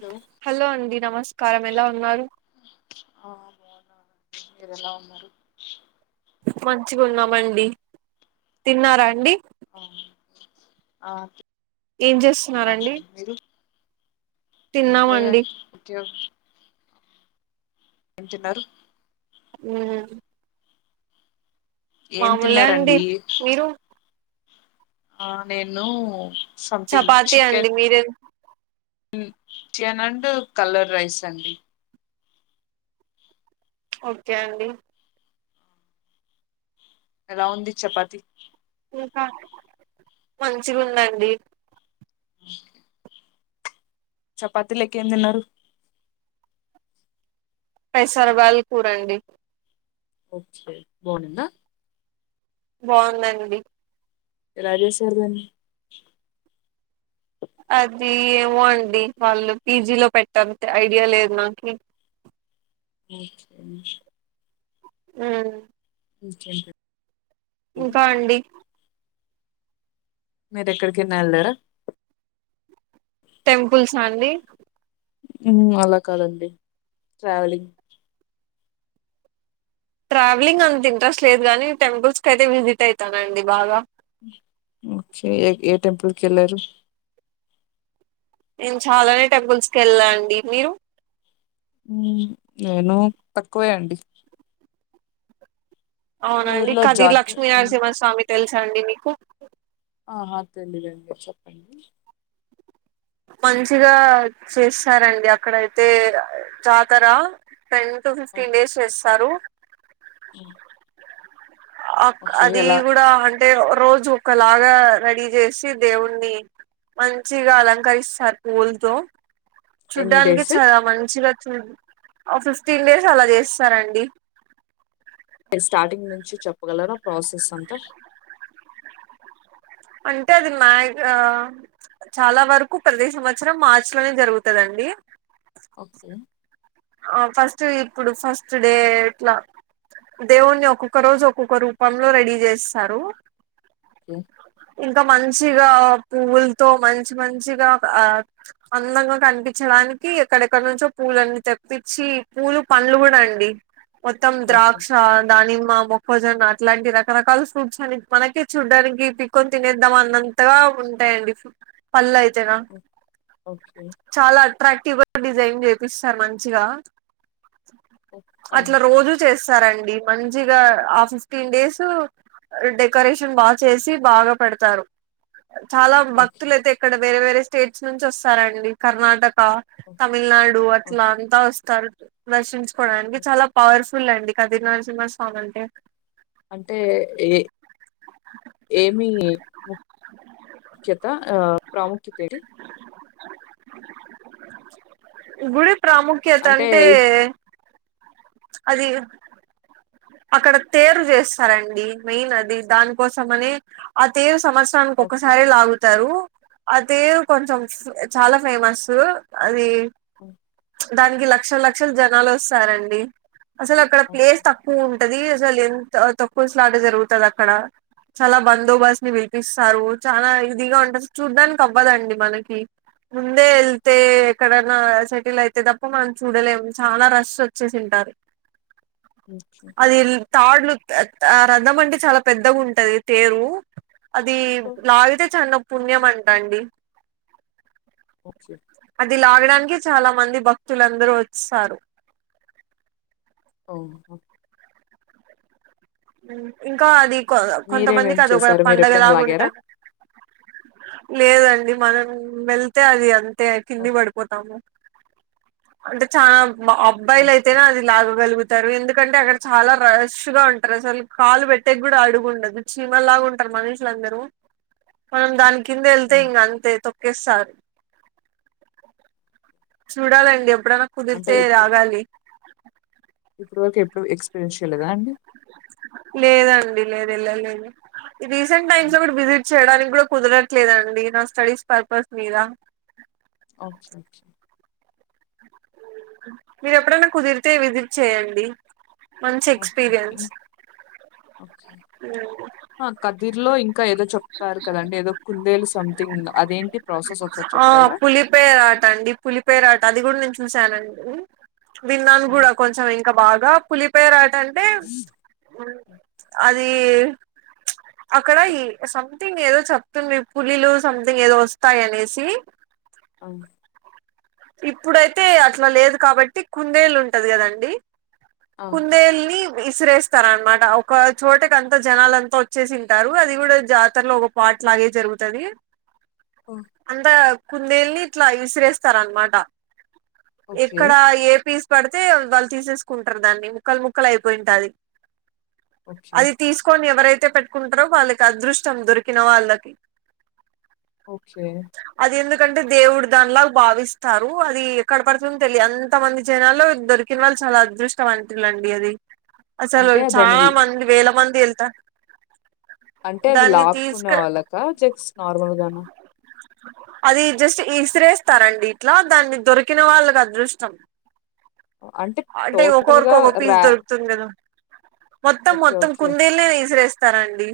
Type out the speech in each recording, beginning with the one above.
Hello hello అండి నమస్కారం ఎలా ఉన్నారు ఆ బాగున్న మీరు ఎలా ఉన్నారు మంచిగా ఉన్నామండి తిన్నారా అండి ఆ ఆ ఏం చేస్తున్నారండి తిన్నామండి మీరు ఏం తిన్నామండి లేదండి పొట్టిగానే ఏం తిన్నారు ఉ ఏం మామూలే అండి తిన్నారండి మీరు ఆ నేను సథింగ్ చపాతి చికెన్ అండి మీరే చికెన్ అండ్ కలర్ రైస్ అండి ఓకే అండి ఎలా ఉంది చపాతి ఇంకా మంచిగా ఉందండి పిట్టల సౌండ్ చపాతీలకు ఏం తిన్నారు పైసర బళ్ళు కూర రండి ఓకే బావుందా బాగుందండి ఎలా చేశారు మీరు అది ఏమో అండి వాళ్ళు పీజీలో పెట్ట ఐడియా లేదు నాకి [inaudible] ఉ హు ఉ ఇంకెంత ఇంకా అండి మీరు ఎక్కడికన్నా వెళ్ళారా టెంపుల్స్ అండి ఉ అలా కాదండి ట్రావెలింగ్ ట్రావెలింగ్ అంత ఇంట్రెస్ట్ లేదు గానీ టెంపుల్స్ కి అయితే విజిట్ అవుతానండి బాగా ఓకే ఏ ఏ టెంపల్ కి వెళ్లారు నేను చాలానే టెంపుల్స్ కి వెళ్ళా అండి మీరు ఉ నేను తక్కువే అండి అవునా మీ అండి ఊర్లో కదిలి జాతర లక్ష్మీనరసింహ స్వామి తెలుసా అండి మీకు ఆహా తెలియదండి చెప్పండి మంచిగా చేస్తారండి అక్కడయితే జాతరా టెన్ టు ఫిఫ్టీన్ డేస్ చేస్తారు అవునా అది కూడా అంటే రోజు ఒకలాగా రెడీ చేసి దేవుణి మంచిగా అలంకరిస్తారు పూలతో ఎన్ని చూడ్డానికి డేస్ చాలా మంచిగా ఫిఫ్టీన్ డేస్ అలా చేస్తారండి మీ స్టార్టింగ్ నుంచి చెప్పగలరా ప్రాసెస్ అంతా అంటే అది మ్యా ఆ చాలా వరకు ప్రతి సంవత్సరం మార్చి లోనే జరుగుతదండి అీ ఓకే ఆ ఫస్ట్ ఇప్పుడు ఫస్ట్ డే ఇట్లా దేవుణ్ణి ఒక్కొక్క రోజు ఒక్కొక్క రూపంలో రెడీ జేస్తారు కే ఇంకా మంచిగా పువ్వుల్తో మంచి మంచిగా ఆ అందంగా కనిపించడా నికి ఎక్కడెక్కడ నుంచో పూలన్ని తెప్పించి పూలు పండ్లు గూడా అండి మొత్తం ఓకే ద్రాక్ష దానిమ్మ మొ భోజన అట్లాంటి రకరకాల ఫ్రూట్స్ అని మనకే చూడ్డానికి పీక్కొని తినేద్దామా అన్నంతగా ఉంటా పళ్ల అయితేనా ఓకే చాలా అట్రాక్టివ్గా డిజైన్ చేపిస్ సార్ మంచిగా అట్లా రోజు చేస్ స్థారండి మంచిగా ఆ ఫిఫ్టీన్ డేసూ డెకరేషన్ బా చేసి బాగా పెడతారు చాలా ఓకే భక్తులయితే ఎక్కడ వేరే వేరే స్టేట్స్ నుంచి వస్తారండి కర్ణాటక్ తమిళనాడు అట్లా ఓకే అంతా వస్తారు దర్శించుకోడానికి చాలా పవర్ఫ్ ఫుల్ండి కదిరి నరసింహ స్వామి అంటే అంటే ఏ ఏమి ము చెప్తా ఆ ప్రాముఖ్యతడి గుడి ప్రాముఖ్యత అంటే అది అక్కడ తేరు చేస్తారండి మెయిన్ అది దానికోసం అని ఆ తేజ్ సంవత్సరానికి ఓకే ఒకసారె లాగు తారు అదే కొంచం చాలా ఫేమస్సు అది ఆఓ [inaudible] దానికి లక్షల లక్షలు జనాలు వొస్తారండి అసలు అక్కడ ఓకే ప్లేస్ తక్ ఉంటది అసలు ఎంత తక్కువ స్లాట్ జరుగుతదక్కడ చాలా బందోబస్తు ని పిలిపిస్తారు చాలా ఇదిగా ఉంట చూడ్డాానికి అవ్వదండి మనకి ముందే వెళ్తే ఎక్కడన్నా సెటిల్ అయితే తప్ప మనం చూడలేం చాలా రష్ వచ్చేసింట స అది తాడ్లు త త ఆ రధం అంటే చాలా పెద్దగా ఉంటది తేరు అది లాగితే చన్న పుణ్యం అంటా అండి ఓకే అది లాగడానికి చాలా మంది భక్తులుందరూ వస్తారు అవునా ఇంకా అది కోదా కొంతమందికి మీరేమేం అది ఒక చేశారు మీరు ఎప్పుడైనా లాగారా పంండగలాగుంటది లేదండి మనం వెళ్తే అది అంతే ఓ, కింది పడిపోతాము అంటే చా అబ్బాయిలు ఓకే అయితేనే అది లాగగలుగుతు రు ఎందుకంటే అక్కడ చాలా రష్గా ఉంట్ అసలు కాలు పెట్టేకి కూడా అడుగుండదు చీమ లాగా ఉంటారు మనుషులందరూ మనం దానికి కింద ఓ. వెళ్తే ఇంక అంతే తొక్కేస్తారు చూడాలండి ఎప్పుడన్న అంటే కుదిరితే రాగాలి ఇప్పుడు పోతే ఎప్పుడు ఎక్స్పీరిన్షయల్ లేదా అండి లేదండి లేదు ఎళ్ళలేదు. రీసెంట్ టైమ్స్లో గుడా విజిట్ చేయడానికి గుడా కుదరట్లేదండి నా స్టడీస్ పర్పస్ మీద ఓకే ఓకే మీరు ఎప్పుడైన కుదిరితే విజిట్ చేయండి మంచి ఓకే ఓకే ఎక్స్పీరియన్స్ ఇం- ఓకే ఆ కదిర్లో ఇంకా ఏదో చెప్తారు కదండి ఏదో కుందేలు సంథింగ్ అదేంటి ప్రాసెస్ ఒక్సారి చెప్ ఆ పులిపేరాట అండి పులిపేరాట అది గుడా నేన్ చు చూశానండి. విన్నాను ఆ, కూడా కొంచెం ఇంకా బాగా పులిపేరా టంటే అదీ అక్కడ ఈ సంథింగ్ ఏదో చెప్తుంది పులీలు సంథింగ్ ఏదో వస్తాయి అనేసి అవు ఇప్పుడైతే అట్ల లేదు కాబట్టి కుందేళ్ళు ఉంటది కదండి ఆ. కుందేల్ని ఇసిరేస్తారన్మాట. ఒక చోటకంతా జనాలంతా వచ్చేసింటారు అది గుడా జాతర్లో ఒక పా అట్లాగే జరుగుతది. ఆ. అంత కొందేల్ని ఇట్లా ఇసిరేస్తారన్మాట. ఓకే ఎక్కడా ఏపీస్ పడ్తే వాళ్ళు తీసేస్కుంటార్ దాన్ని ముక్కల్ ముక్కల్ అయిపోయి ఉంటాది ఓకే అది తీస్కోన్ ఎవరై తే పెట్టుకుంటరో వాళ్ళకి అదృష్టం దొరికిన వాళ్ళకి ఓకే అది ఎందుకంటే దేవుడు దాన్ లాగ్ భావిస్ తారు అది ఎక్కడ పడుతుందో తెలి అంత మంది జనాల్లో దొరికిన వాళ్ళు చాలా అదృష్టవంతులండి అది అసలు అంటే దాని చాలా మంది వేల మంది ఎళ్తా అంటే అది లాక్కునే వాళ్ళకా జస్ట్ నార్మల్గానా అది జస్ట్ ఇసిరేస్తారండి ఇట్లా దాన్ని దొరికిన వాళ్ళక్ అదృష్టం అంటే టోటల్ ఒకోర్ గా ఒక్కో పీస్ రా దొరుకుతుంది గడా మొత్తం ఓకే మొత్తం ఓకే కుందేల్నే ఇసిరేస్తారండి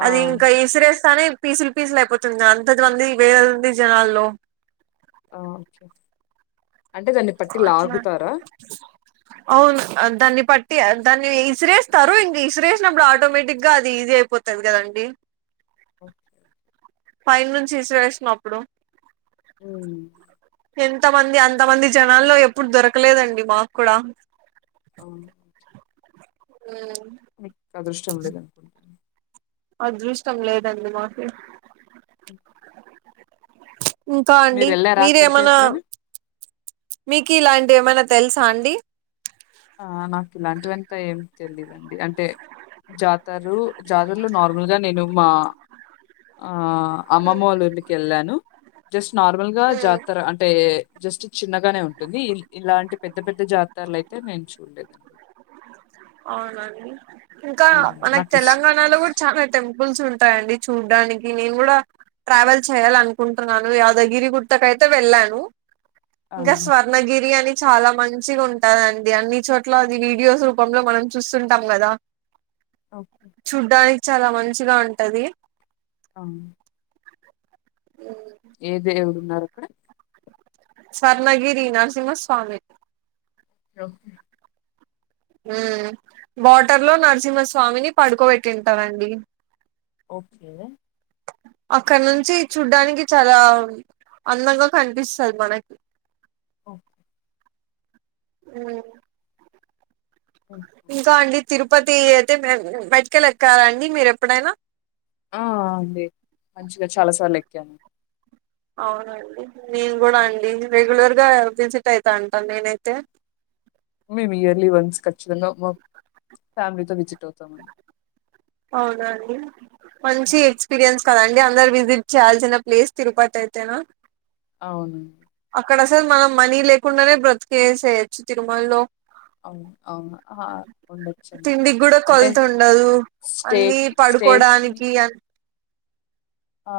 ఆ, అది ఇంకా ఇసిరేస్ స్తనే పీసుల్ పీసుల్ అయిపోతుంది గదా అంత మంది వేలంది జనాల్లో ఆ అంటే దాన్ని పట్టి అట్లన్ లాగుతారా అవున్ దాన్ని పట్టి దాన్ని ఇసిరేస్తారు ఇంక ఇసిరేసినప్పుడు ఆటోమేటిక్గా అది ఈజీ అయిపోతది కదండి. ఓకేే ఫైన్ నుంచి ఇసిరేసినప్పుడు మ్ ఎంతమంది అంతమంది జనాల్లో ఎప్పుడు దొర్కలేదండి మాక్ కూడా అవున్ మ్ మీక్ అదృష్టం లేదనుకుంట అండి అదృష్టం లేదండి మాకు ఇంకా అండి మీరెళ్ళారా అక్కడికి మీరేమనా ఎప్పుడైనా? మీకిలాంటి ఏమైనా తెల్సా అండి ఆ నాక్ ఇలాంటివంత ఏం తెలీదండి అంటే జాతరు జాతరలో నార్మల్గా నేను మా ఆ అమ్మమ్మ వాళ్ళంటికి వెళ్ళాను జస్ట్ నార్మల్గా ఉమ్ జాతర అంటే జస్ట్ చిన్నగానే ఉంటుంది ఇల్ ఇలాంటి పెద్ద పెద్ద జాతరలు అయి తె నేను చూలేేదండి అవునండి ఇంకా మనకు నాకిష్ తెలంగాణలో ఇష్ కూడా చానా టెంపుల్స్ ఉంటాయండి చూడ్డాని నేను కూడా ట్రావెల్ చేయాలనుకుంటున్నాను యాదగిరి గుట్టకైతే వెళ్ళాను ఆ! ఇంకా ఓకే. స్వర్ణగిరి అని చాలా మంచిగా ఉంటదండి అన్ని చోట్ల అది వీడియోస్ కుపంలో మనం చూస్తుంటాం కదా ఓకే. చూడ్డాని చాలా మంచిగా ఉంటది ఆ ఉ ఏద దేవుడున్నారు అక్కడ సర్ణగిరి నరసింహస్వామి రో ఉ వాటర్ లో నర్సింహస్వామిని పడుకోబెట్టింటారండి ఓకే అక్కడ నుంచి చూడ్డానికి చాలా అందంగా కనిపిస్తది మనకి ఒ ఉ ఇంకా అండి తిరుపతి అయితే మెటికలు ఎక్కారా అండి మీరు ఎప్పుడైనా ఆ అండి మంచిగా చాలా సార్లు ఎక్కాను అవునండి నేన్ కూడా అండి రెగులర్ గా విసిట్ అయితాంట నేనైతే మేము ఇయర్లీ వన్స్ ఖచ్చితంగా మా ఫ్యామిలీతో విజిట్ అవుతామని అవునా అండి మంచి ఎక్స్పీరియన్స్ కదండి అందరు విజిట్ చేయాల్సిన ప్లేస్ తిరుపతి అయితేనా అవును ర్ మనం మనీ లేకుండానే బ్రతికేసేయొచ్చు తిరుమలలో అవును అవును ఉండచ్చండి తిండికి కూడా అంటే కొలత ఉండదు అన్ని స్టేక్ స్టేకి పడుకోడానికి అన్ ఆ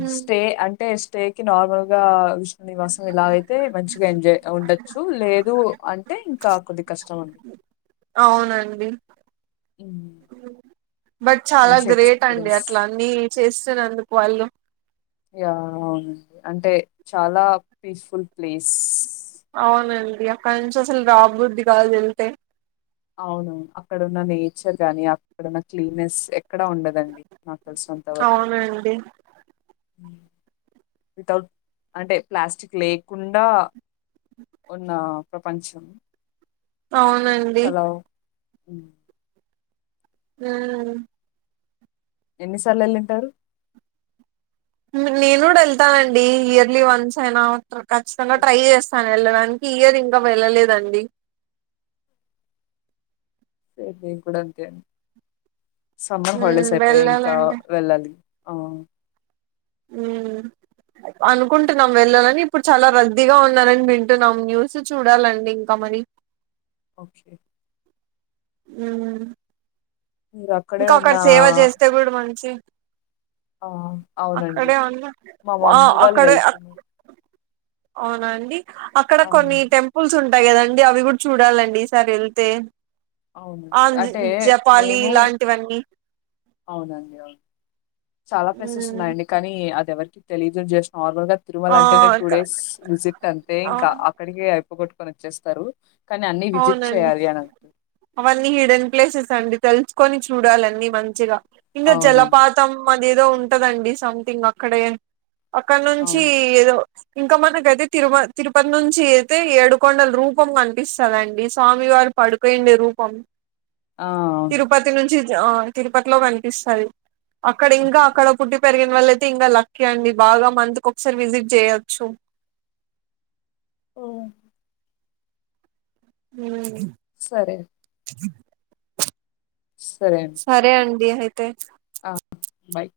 హ్మ్. స్టే అంటే స్టే కి నార్మల్ గా నివాసం ఇలా అయితే మంచిగా ఎంజాయ్ ఉండొచ్చు లేదు అంటే ఇంకా కొద్దిగ కష్టం అం అవునండి హ్మ్. బట్ చాలా మంచి గ్రేట్ అండి ఎక్స్‌పీరియన్స్. అట్ల అన్ని చేస్తున్నందుకు వాళ్ళు యా అవునండి అంటే చాలా పీస్ఫుల్ ప్లేస్ అవునండి అక్కడ నుంచి అసలు రాబబుద్ది కాదు వెళ్తే అవును అక్కడున్న నేచర్ గాని అక్కడున్న క్లీనెస్ ఎక్కడ ఉండదండి నాకు తెలిసినంతవరకు అవునండి వితౌట్ అంటే ప్లాస్టిక్ లేకుండా ఉన్న ప్రపంచం అవునండి చాలా మ్ ఊ ఎన్నిసార్లు యెళ్ళుంటరు నేను గూడా వెళ్తానండి ఇయర్లీ వన్స్ అయినా ఖచ్చితంగా ట్రై ఓకే జేస్తాను యెళ్ళడానికి ఈ ఇయర్ ఇంకా వెళ్ళలేదండి సేమ్ నేను గూడా అంతే అండి సమ్మర్ ఉమ్, హాలీడెస్ అయిపోయి ఇంకా వెళ్ళాలండి వెళ్ళాలి ఆ ఊ అనుకుంటున్నాం వెళ్ళాలని ఇప్పుడు చాలా రద్దీగా ఉన్నారని వింటున్నాం న్యూస్ చూడాలండి ఇంకా మరీ. [inaudible] ఓకే ఊమ్ మీరు అక్కడే ఇంక అక్కడ ఉన్న సేవ జేస్తే గూడా మంచి ఆ, అవునండి అక్కడే ఉన్నా మా ఆ మమ్మీ వాళ్ళు అక్కడే వెళ్తున్నారు అవునండి అక్కడ కొన్ని అవును టెంపుల్స్ ఉం టయేదండి అవి కూడా చూడాలండి ఈసారి యెళ్తే ఆ అవునండి అంటే జెపాలి మేము లాంటివన్నీ అవునండి అవును చాలా ప్లేసెస్ ఉమ్ ఉన్నాయండి కానీ అద్ ఎవరికి తెలియదు జస్ట్ నార్మల్ గా తిరుమల ఆ అంటే నే టూ ఇక్కడ డేస్ విజిట్ అంతే ఆ ఇంకా అక్కడికి అయిపోగొట్టుకొని వచ్చేస్తారు కానీ అన్నీ విజిట్ అవునండి చేయాలి అని అంటు అవన్నీ హిడెన్ ప్లేసెస్ అండి తెల్చుకొని చూడాలి అన్నీ మంచిగా ఇంకా అవునండి. జలపాతం మ అది ఏదో ఉంటదండి సంథింగ్ అక్కడే అక్కడ నుంచి అవును. ఏదో ఇంకా మనకైతే తిరుమ తిరుపతి నుంచి అయితే ఏడుకొండల రూపం కనిపిస్ కదండి స్వామి వారు పడుకోయుండె రూపం ఆ! అవును. తిరుపతి నుంచి ఆ తిరుపతిలో గనిపిస్తది అక్కడ ఇంకా ఓకే. అక్కడ పుట్టి పెరిగిన వాళ్ళ అయితే ఇంకా లక్కీ అండి బాగా మంత్ కి ఒకసారి విజిట్ చేయొచ్చు [inaudible] ఓ ఊమ్ సరే [inaudible] సరే అండి. సరే అండి అయితే ఆ బయ్